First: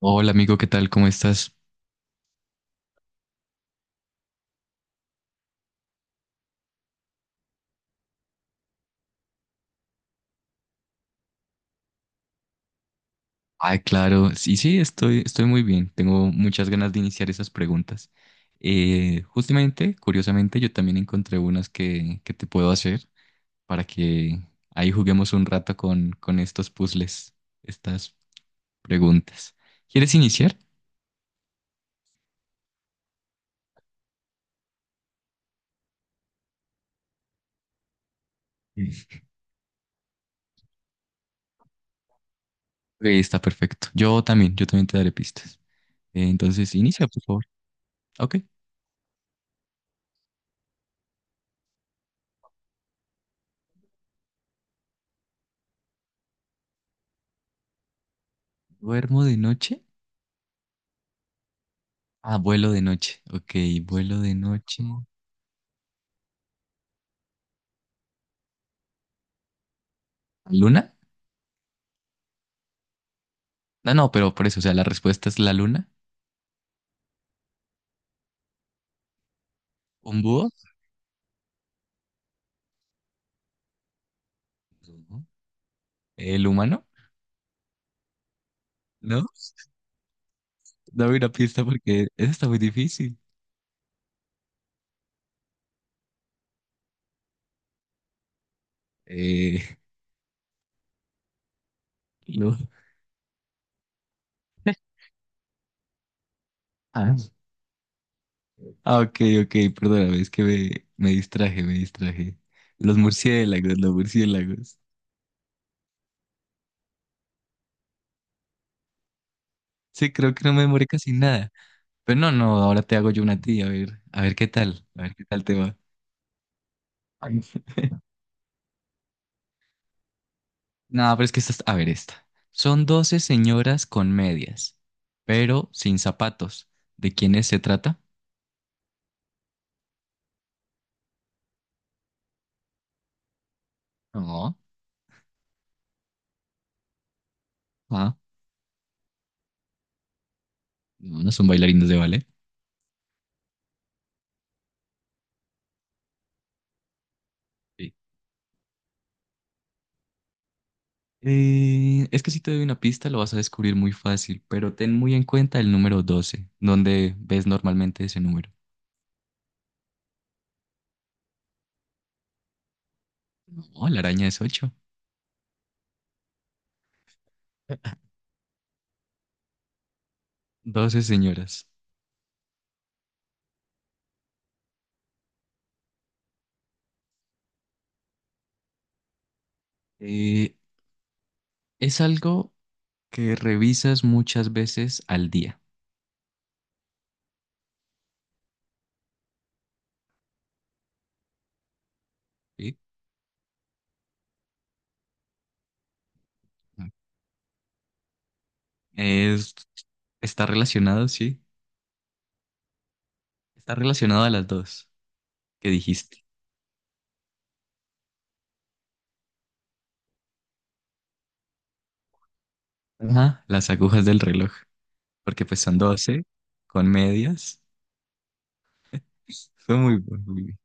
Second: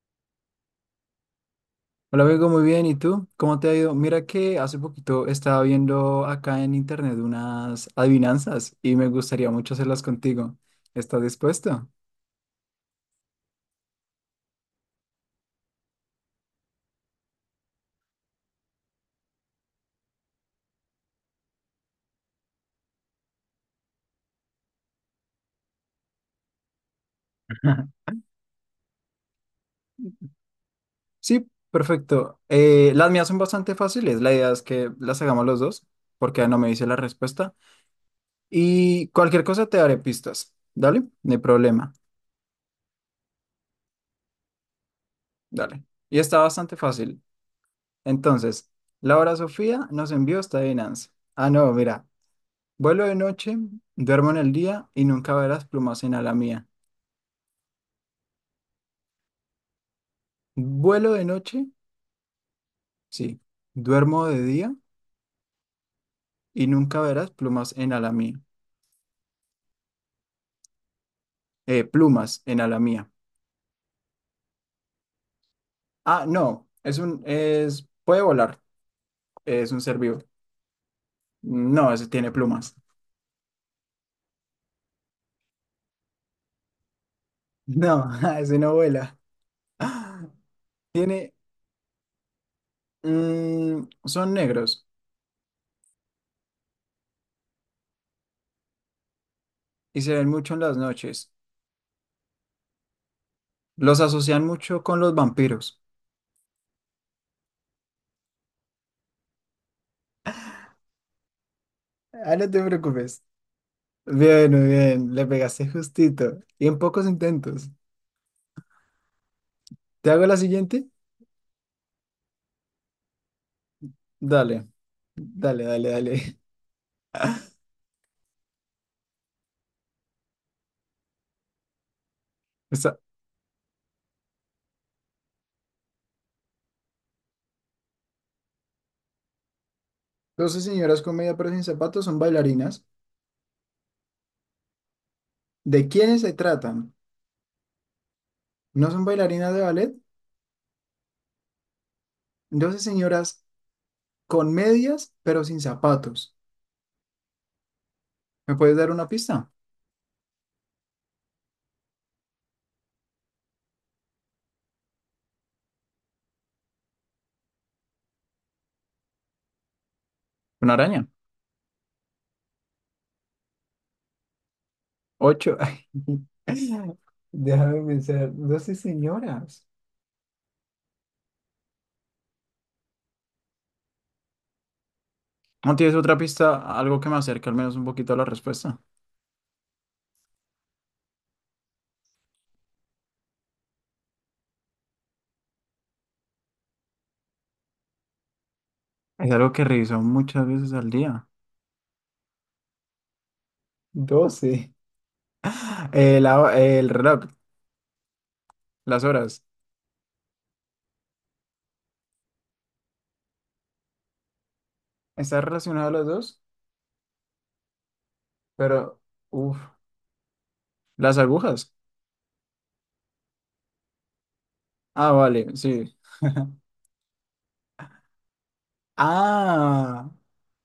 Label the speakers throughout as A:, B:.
A: Hola amigo, ¿qué tal? ¿Cómo estás?
B: Hola, Bego, muy bien. ¿Y tú? ¿Cómo te ha ido? Mira que hace poquito estaba viendo acá en internet unas adivinanzas y me gustaría mucho hacerlas contigo. ¿Estás dispuesto?
A: Claro, sí, sí, estoy muy bien. Tengo muchas ganas de iniciar esas preguntas. Justamente, curiosamente, yo también encontré unas que te puedo hacer para que ahí juguemos un rato con estos puzzles, estas preguntas. ¿Quieres iniciar?
B: Sí, perfecto. Las mías son bastante fáciles. La idea es que las hagamos los dos, porque no me dice la respuesta.
A: Sí.
B: Y cualquier cosa te daré pistas. Dale, no hay problema.
A: Ok, está perfecto. Yo también te daré pistas.
B: Dale. Y está
A: Entonces,
B: bastante
A: inicia, por
B: fácil.
A: favor. Ok.
B: Entonces, Laura Sofía nos envió esta adivinanza. Ah, no, mira. Vuelo de noche, duermo en el día y nunca verás plumas en ala mía.
A: ¿Duermo de noche?
B: Vuelo de noche,
A: Ah, vuelo de noche.
B: sí,
A: Ok, vuelo
B: duermo
A: de
B: de día
A: noche.
B: y nunca verás plumas en ala mía.
A: ¿Luna?
B: Plumas en ala mía.
A: No, no, pero por eso, o sea, la respuesta es la luna,
B: Ah, no, puede volar, es un ser vivo.
A: un búho.
B: No, ese tiene plumas.
A: Ujú. El humano,
B: No, ese no vuela.
A: ¿no? Dame una
B: Tiene,
A: pista porque eso está muy difícil.
B: son negros
A: Eh,
B: y se ven mucho en las noches.
A: lo-
B: Los asocian mucho con los vampiros.
A: Ah. Ah, ok, ok, perdóname, es que me distraje, me
B: Ah,
A: distraje.
B: no te
A: Los
B: preocupes.
A: murciélagos, los
B: Bien, muy
A: murciélagos.
B: bien, le pegaste justito y en pocos intentos. ¿Te
A: Sí,
B: hago
A: creo
B: la
A: que no me demoré
B: siguiente?
A: casi nada. Pero no, no, ahora te hago yo una tía, a ver qué
B: Dale,
A: tal, a ver qué tal te
B: dale,
A: va.
B: dale, dale.
A: Ay. No, pero es que esta, a ver esta. Son
B: Está.
A: 12 señoras con medias, pero sin zapatos. ¿De quiénes se trata?
B: 12 señoras con media pero sin zapatos son bailarinas.
A: No,
B: ¿De quiénes se tratan?
A: ah,
B: ¿No son bailarinas de ballet?
A: no, no son bailarines de ballet.
B: 12 señoras con medias pero sin zapatos.
A: Sí.
B: ¿Me puedes dar una pista?
A: Es que si te doy una pista lo vas a descubrir muy fácil, pero ten muy en cuenta el número doce donde ves normalmente ese número.
B: Una araña.
A: No, la araña es ocho,
B: Ocho. Ay, déjame pensar. 12 señoras.
A: doce señoras.
B: ¿No tienes otra pista? Algo que me acerque al menos un poquito a la respuesta.
A: Eh, es algo que revisas muchas veces al día.
B: Es algo que reviso muchas veces al día.
A: ¿Sí?
B: Doce. El reloj, las horas.
A: Es, está relacionado, sí. Está relacionado a las dos
B: Está
A: que
B: relacionado a los
A: dijiste.
B: dos, pero, uff, las agujas.
A: Ajá, las agujas del reloj,
B: Ah,
A: porque
B: vale,
A: pues son
B: sí.
A: 12 con medias. Fue muy
B: Ah,
A: bueno, Vivi.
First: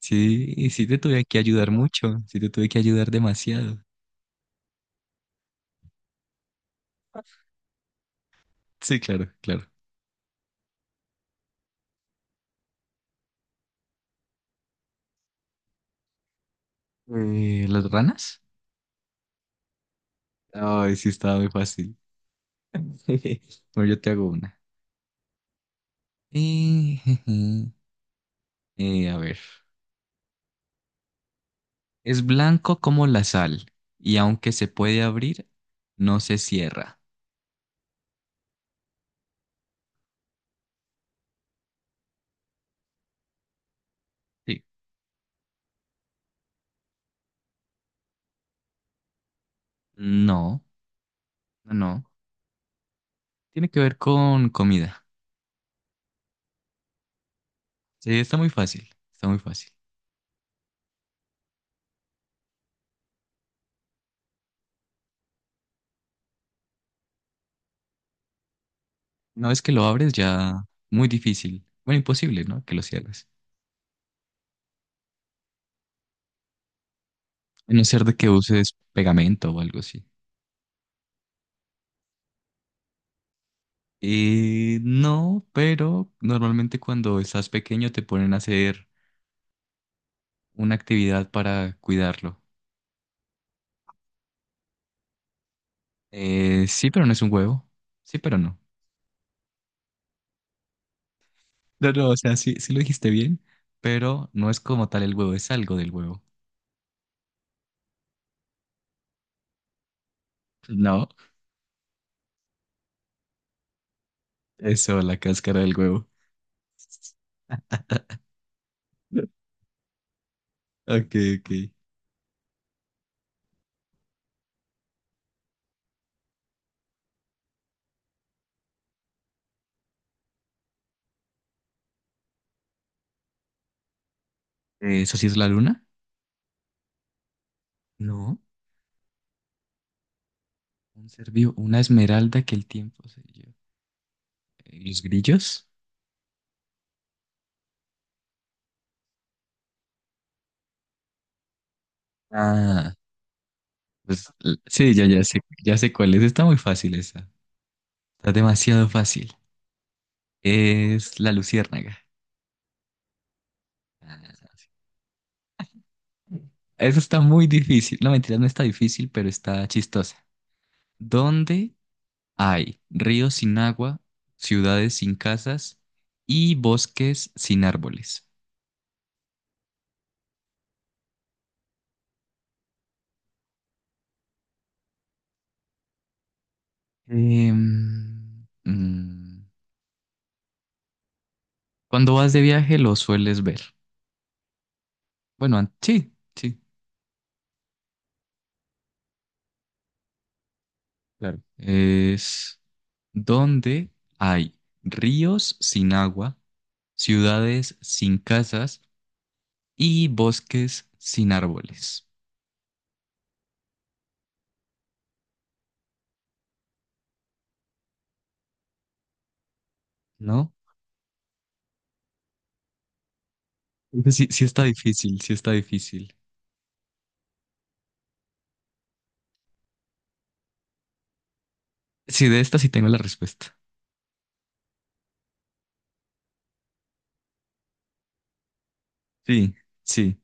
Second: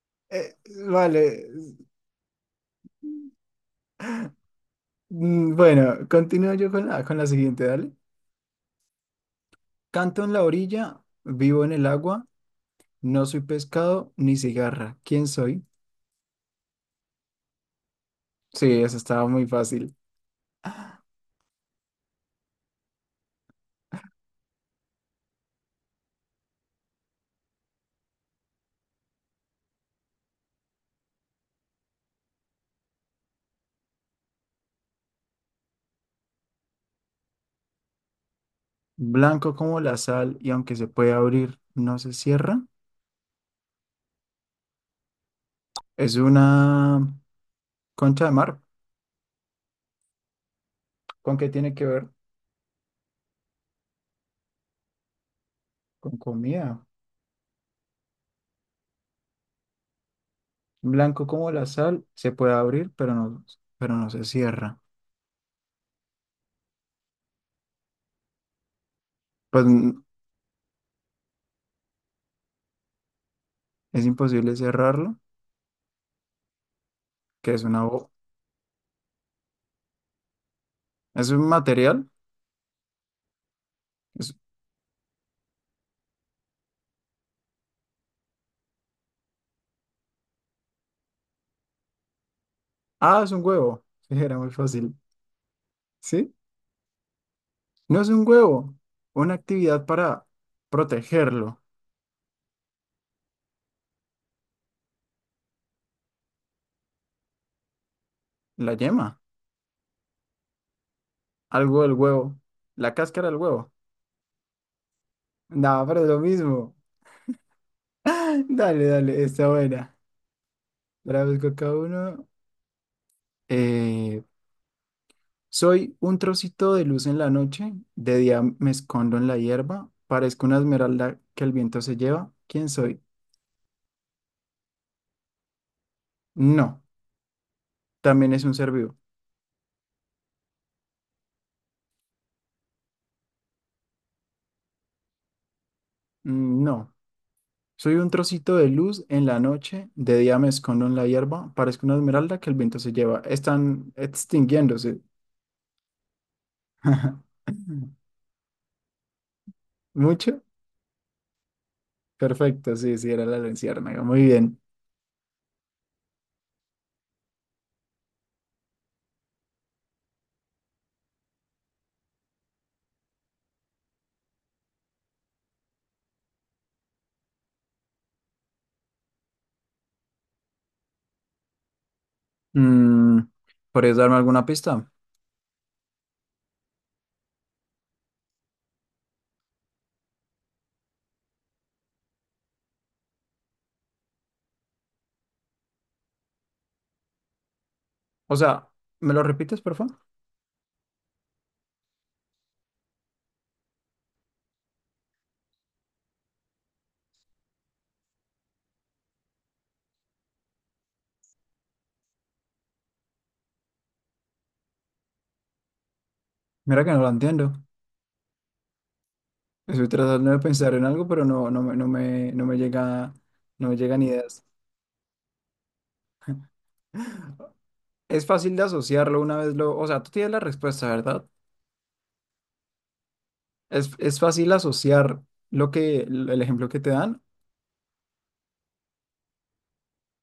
A: Sí,
B: eh,
A: y sí te tuve que
B: vale.
A: ayudar mucho, sí te tuve que ayudar demasiado.
B: Bueno, continúo yo con la siguiente, dale.
A: Sí, claro, claro.
B: Canto en la orilla, vivo en el agua, no soy pescado ni cigarra. ¿Quién soy?
A: ¿Las ranas?
B: Sí, eso estaba muy fácil.
A: Ay, sí, estaba muy fácil. Bueno, yo te hago una. Jeje. A ver. Es blanco como la sal y aunque se puede abrir, no se cierra.
B: Blanco como la sal y aunque se puede abrir, no se cierra.
A: Sí.
B: Es una concha de mar.
A: No,
B: ¿Con qué
A: no,
B: tiene que
A: no.
B: ver?
A: Tiene que ver con comida.
B: Con comida.
A: Sí, está muy fácil, está muy fácil.
B: Blanco como la sal, se puede abrir, pero no se cierra.
A: Una vez
B: Pues,
A: que lo abres ya muy difícil, bueno, imposible, ¿no? Que lo cierres.
B: es imposible cerrarlo, que es
A: A no
B: una
A: ser
B: bo-
A: de que uses pegamento o algo así.
B: es un material. Es-
A: No, pero normalmente cuando estás pequeño te ponen a hacer una actividad para cuidarlo.
B: ah, es un huevo. Sí, era muy fácil. ¿Sí?
A: Sí, pero no es un huevo.
B: No es
A: Sí,
B: un
A: pero no.
B: huevo. Una actividad para protegerlo.
A: No, no, o sea, sí, sí lo dijiste bien, pero no es como tal el huevo, es algo del huevo.
B: La yema.
A: No,
B: Algo del huevo. La cáscara del huevo.
A: eso, la cáscara del
B: No, pero
A: huevo.
B: es lo mismo. Dale, dale, está buena.
A: Ok,
B: Ahora
A: ok.
B: busco cada uno. eh, Soy un trocito de luz en la noche, de día me escondo en la hierba, parezco una esmeralda que el viento se lleva. ¿Quién soy?
A: ¿Eso sí es la luna?
B: No, también
A: No,
B: es un ser vivo.
A: un ser vivo, una esmeralda que el tiempo se lleva. ¿Los grillos?
B: No, soy un trocito de luz en la noche, de día me escondo en la hierba, parezco una esmeralda que el viento se
A: Ah.
B: lleva. Están
A: Sí,
B: extinguiéndose.
A: ya sé cuál es. Está muy fácil esa. Está demasiado fácil.
B: ¿Mucho?
A: Es la luciérnaga.
B: Perfecto, sí, sí, era la luciérnaga. Muy
A: Ah,
B: bien.
A: eso está muy difícil. No, mentira, no está difícil, pero está chistosa. ¿Dónde hay ríos sin agua, ciudades sin casas y bosques sin árboles?
B: Mm, ¿Podrías darme alguna pista?
A: Em, mm, cuando vas de viaje lo sueles ver. Sí, sí,
B: O sea, ¿me lo repites, por favor?
A: claro. Es donde hay ríos sin agua, ciudades sin casas y bosques sin árboles,
B: Mira que no lo entiendo. Estoy tratando de
A: ¿no?
B: pensar en algo, pero no me llega, no me llegan
A: Entonces, sí, sí
B: ideas.
A: está difícil, sí está difícil.
B: Es fácil de asociarlo una vez lo, o sea, tú tienes la respuesta, ¿verdad?
A: Sí, de esta sí tengo la respuesta.
B: Es fácil asociar lo que, el ejemplo que te dan.
A: Sí, sí.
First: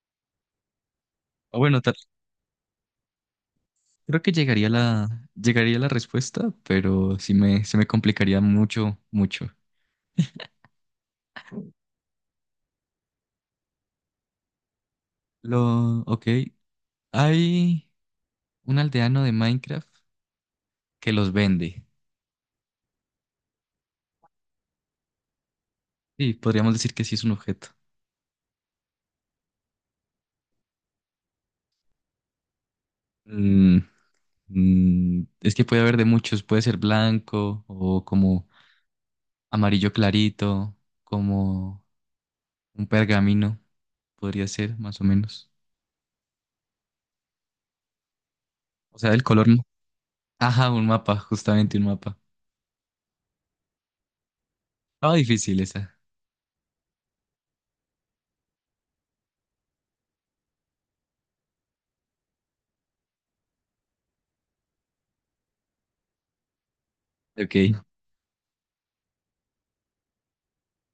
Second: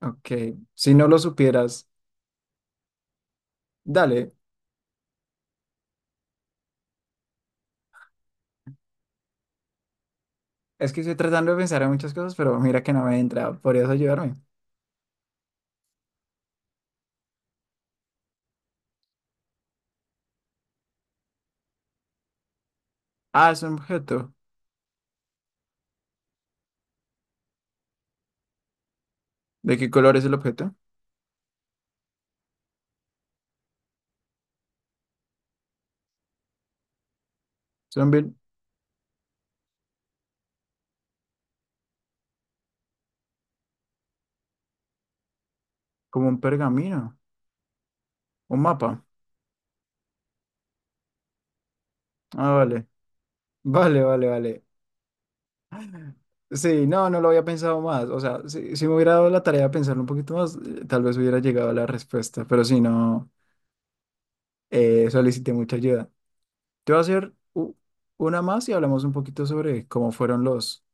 B: Ok, si no lo
A: O bueno,
B: supieras,
A: tal, creo que
B: dale.
A: llegaría llegaría la respuesta, pero sí me, se me complicaría mucho, mucho.
B: Es que estoy tratando de pensar en muchas cosas, pero mira que no me entra. ¿Podrías ayudarme?
A: Ok, hay un aldeano de Minecraft que los vende.
B: Ah, es un objeto.
A: Sí, podríamos decir que sí es un objeto.
B: ¿De qué color es el objeto?
A: Mm, es que puede haber de muchos, puede ser blanco o
B: Son bien-
A: como amarillo clarito, como un pergamino, podría ser más o menos.
B: como un pergamino, un
A: O
B: mapa.
A: sea, el color. Ajá, un mapa, justamente un mapa.
B: Ah, vale. Vale, vale, vale.
A: Estaba difícil esa.
B: Sí, no, no lo había pensado más. O sea, si me hubiera dado la tarea de pensarlo un poquito más, tal vez hubiera llegado a la respuesta. Pero si no, solicité mucha ayuda. Te voy a hacer
A: Ok.
B: una más y hablamos un poquito sobre cómo fueron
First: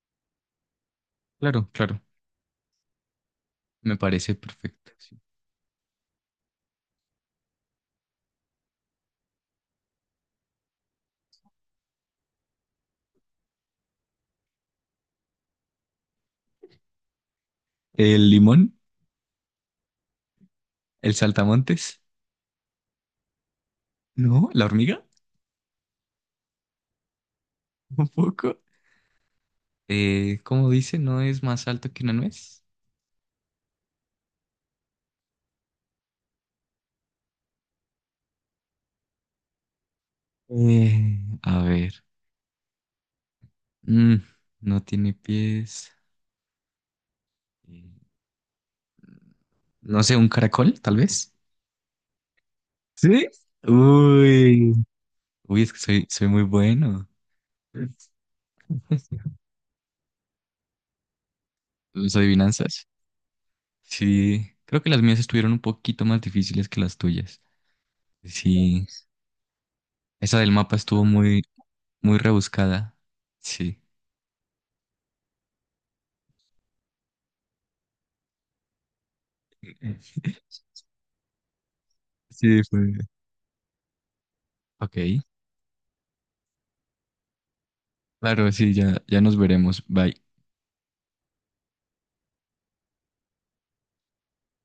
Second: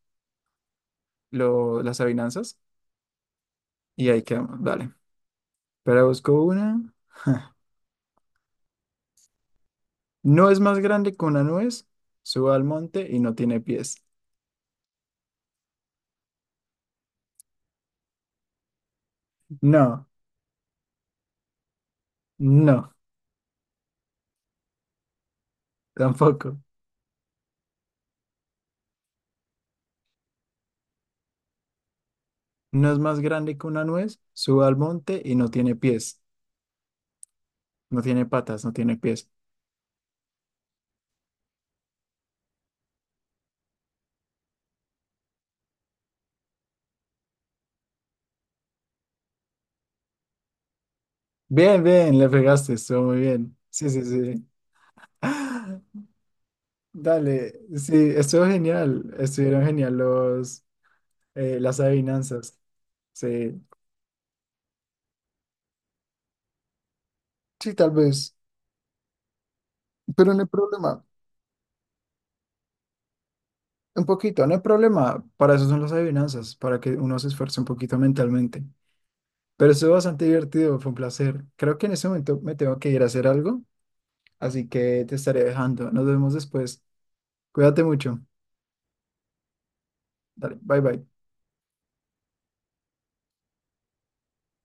A: Claro,
B: las
A: claro,
B: avinanzas.
A: me
B: Y ahí
A: parece
B: quedamos.
A: perfecto.
B: Dale.
A: Sí.
B: Pero busco una. No es más grande que una nuez. Sube al monte y no tiene pies.
A: ¿El limón?
B: No,
A: ¿El saltamontes?
B: no,
A: ¿No? ¿La hormiga?
B: tampoco.
A: Un poco. ¿Cómo dice? ¿No es más alto que una nuez?
B: No es más grande que una nuez. Sube al monte y no tiene pies. No tiene patas, no tiene pies.
A: A ver. Mm, no tiene pies. Eh, No sé, un caracol, tal vez.
B: Bien, bien, le pegaste, estuvo muy
A: ¿Sí?
B: bien. Sí, sí, sí.
A: Uy. Uy, es que soy, soy muy bueno.
B: Dale, sí, estuvo genial. Estuvieron genial las
A: Las
B: adivinanzas.
A: adivinanzas.
B: Sí.
A: Sí, creo que las mías estuvieron un poquito más difíciles que las tuyas.
B: Sí, tal vez,
A: Sí,
B: pero
A: esa
B: no hay
A: del mapa estuvo
B: problema.
A: muy, muy rebuscada. Sí,
B: Un poquito, no hay problema. Para eso son las adivinanzas, para que uno se esfuerce un poquito mentalmente. Pero estuvo bastante divertido, fue un placer. Creo que en este momento me
A: sí,
B: tengo que
A: fue.
B: ir a hacer algo, así
A: Ok,
B: que te estaré dejando. Nos vemos después. Cuídate mucho.
A: claro, sí, ya, ya nos veremos. Bye.
B: Dale, bye bye.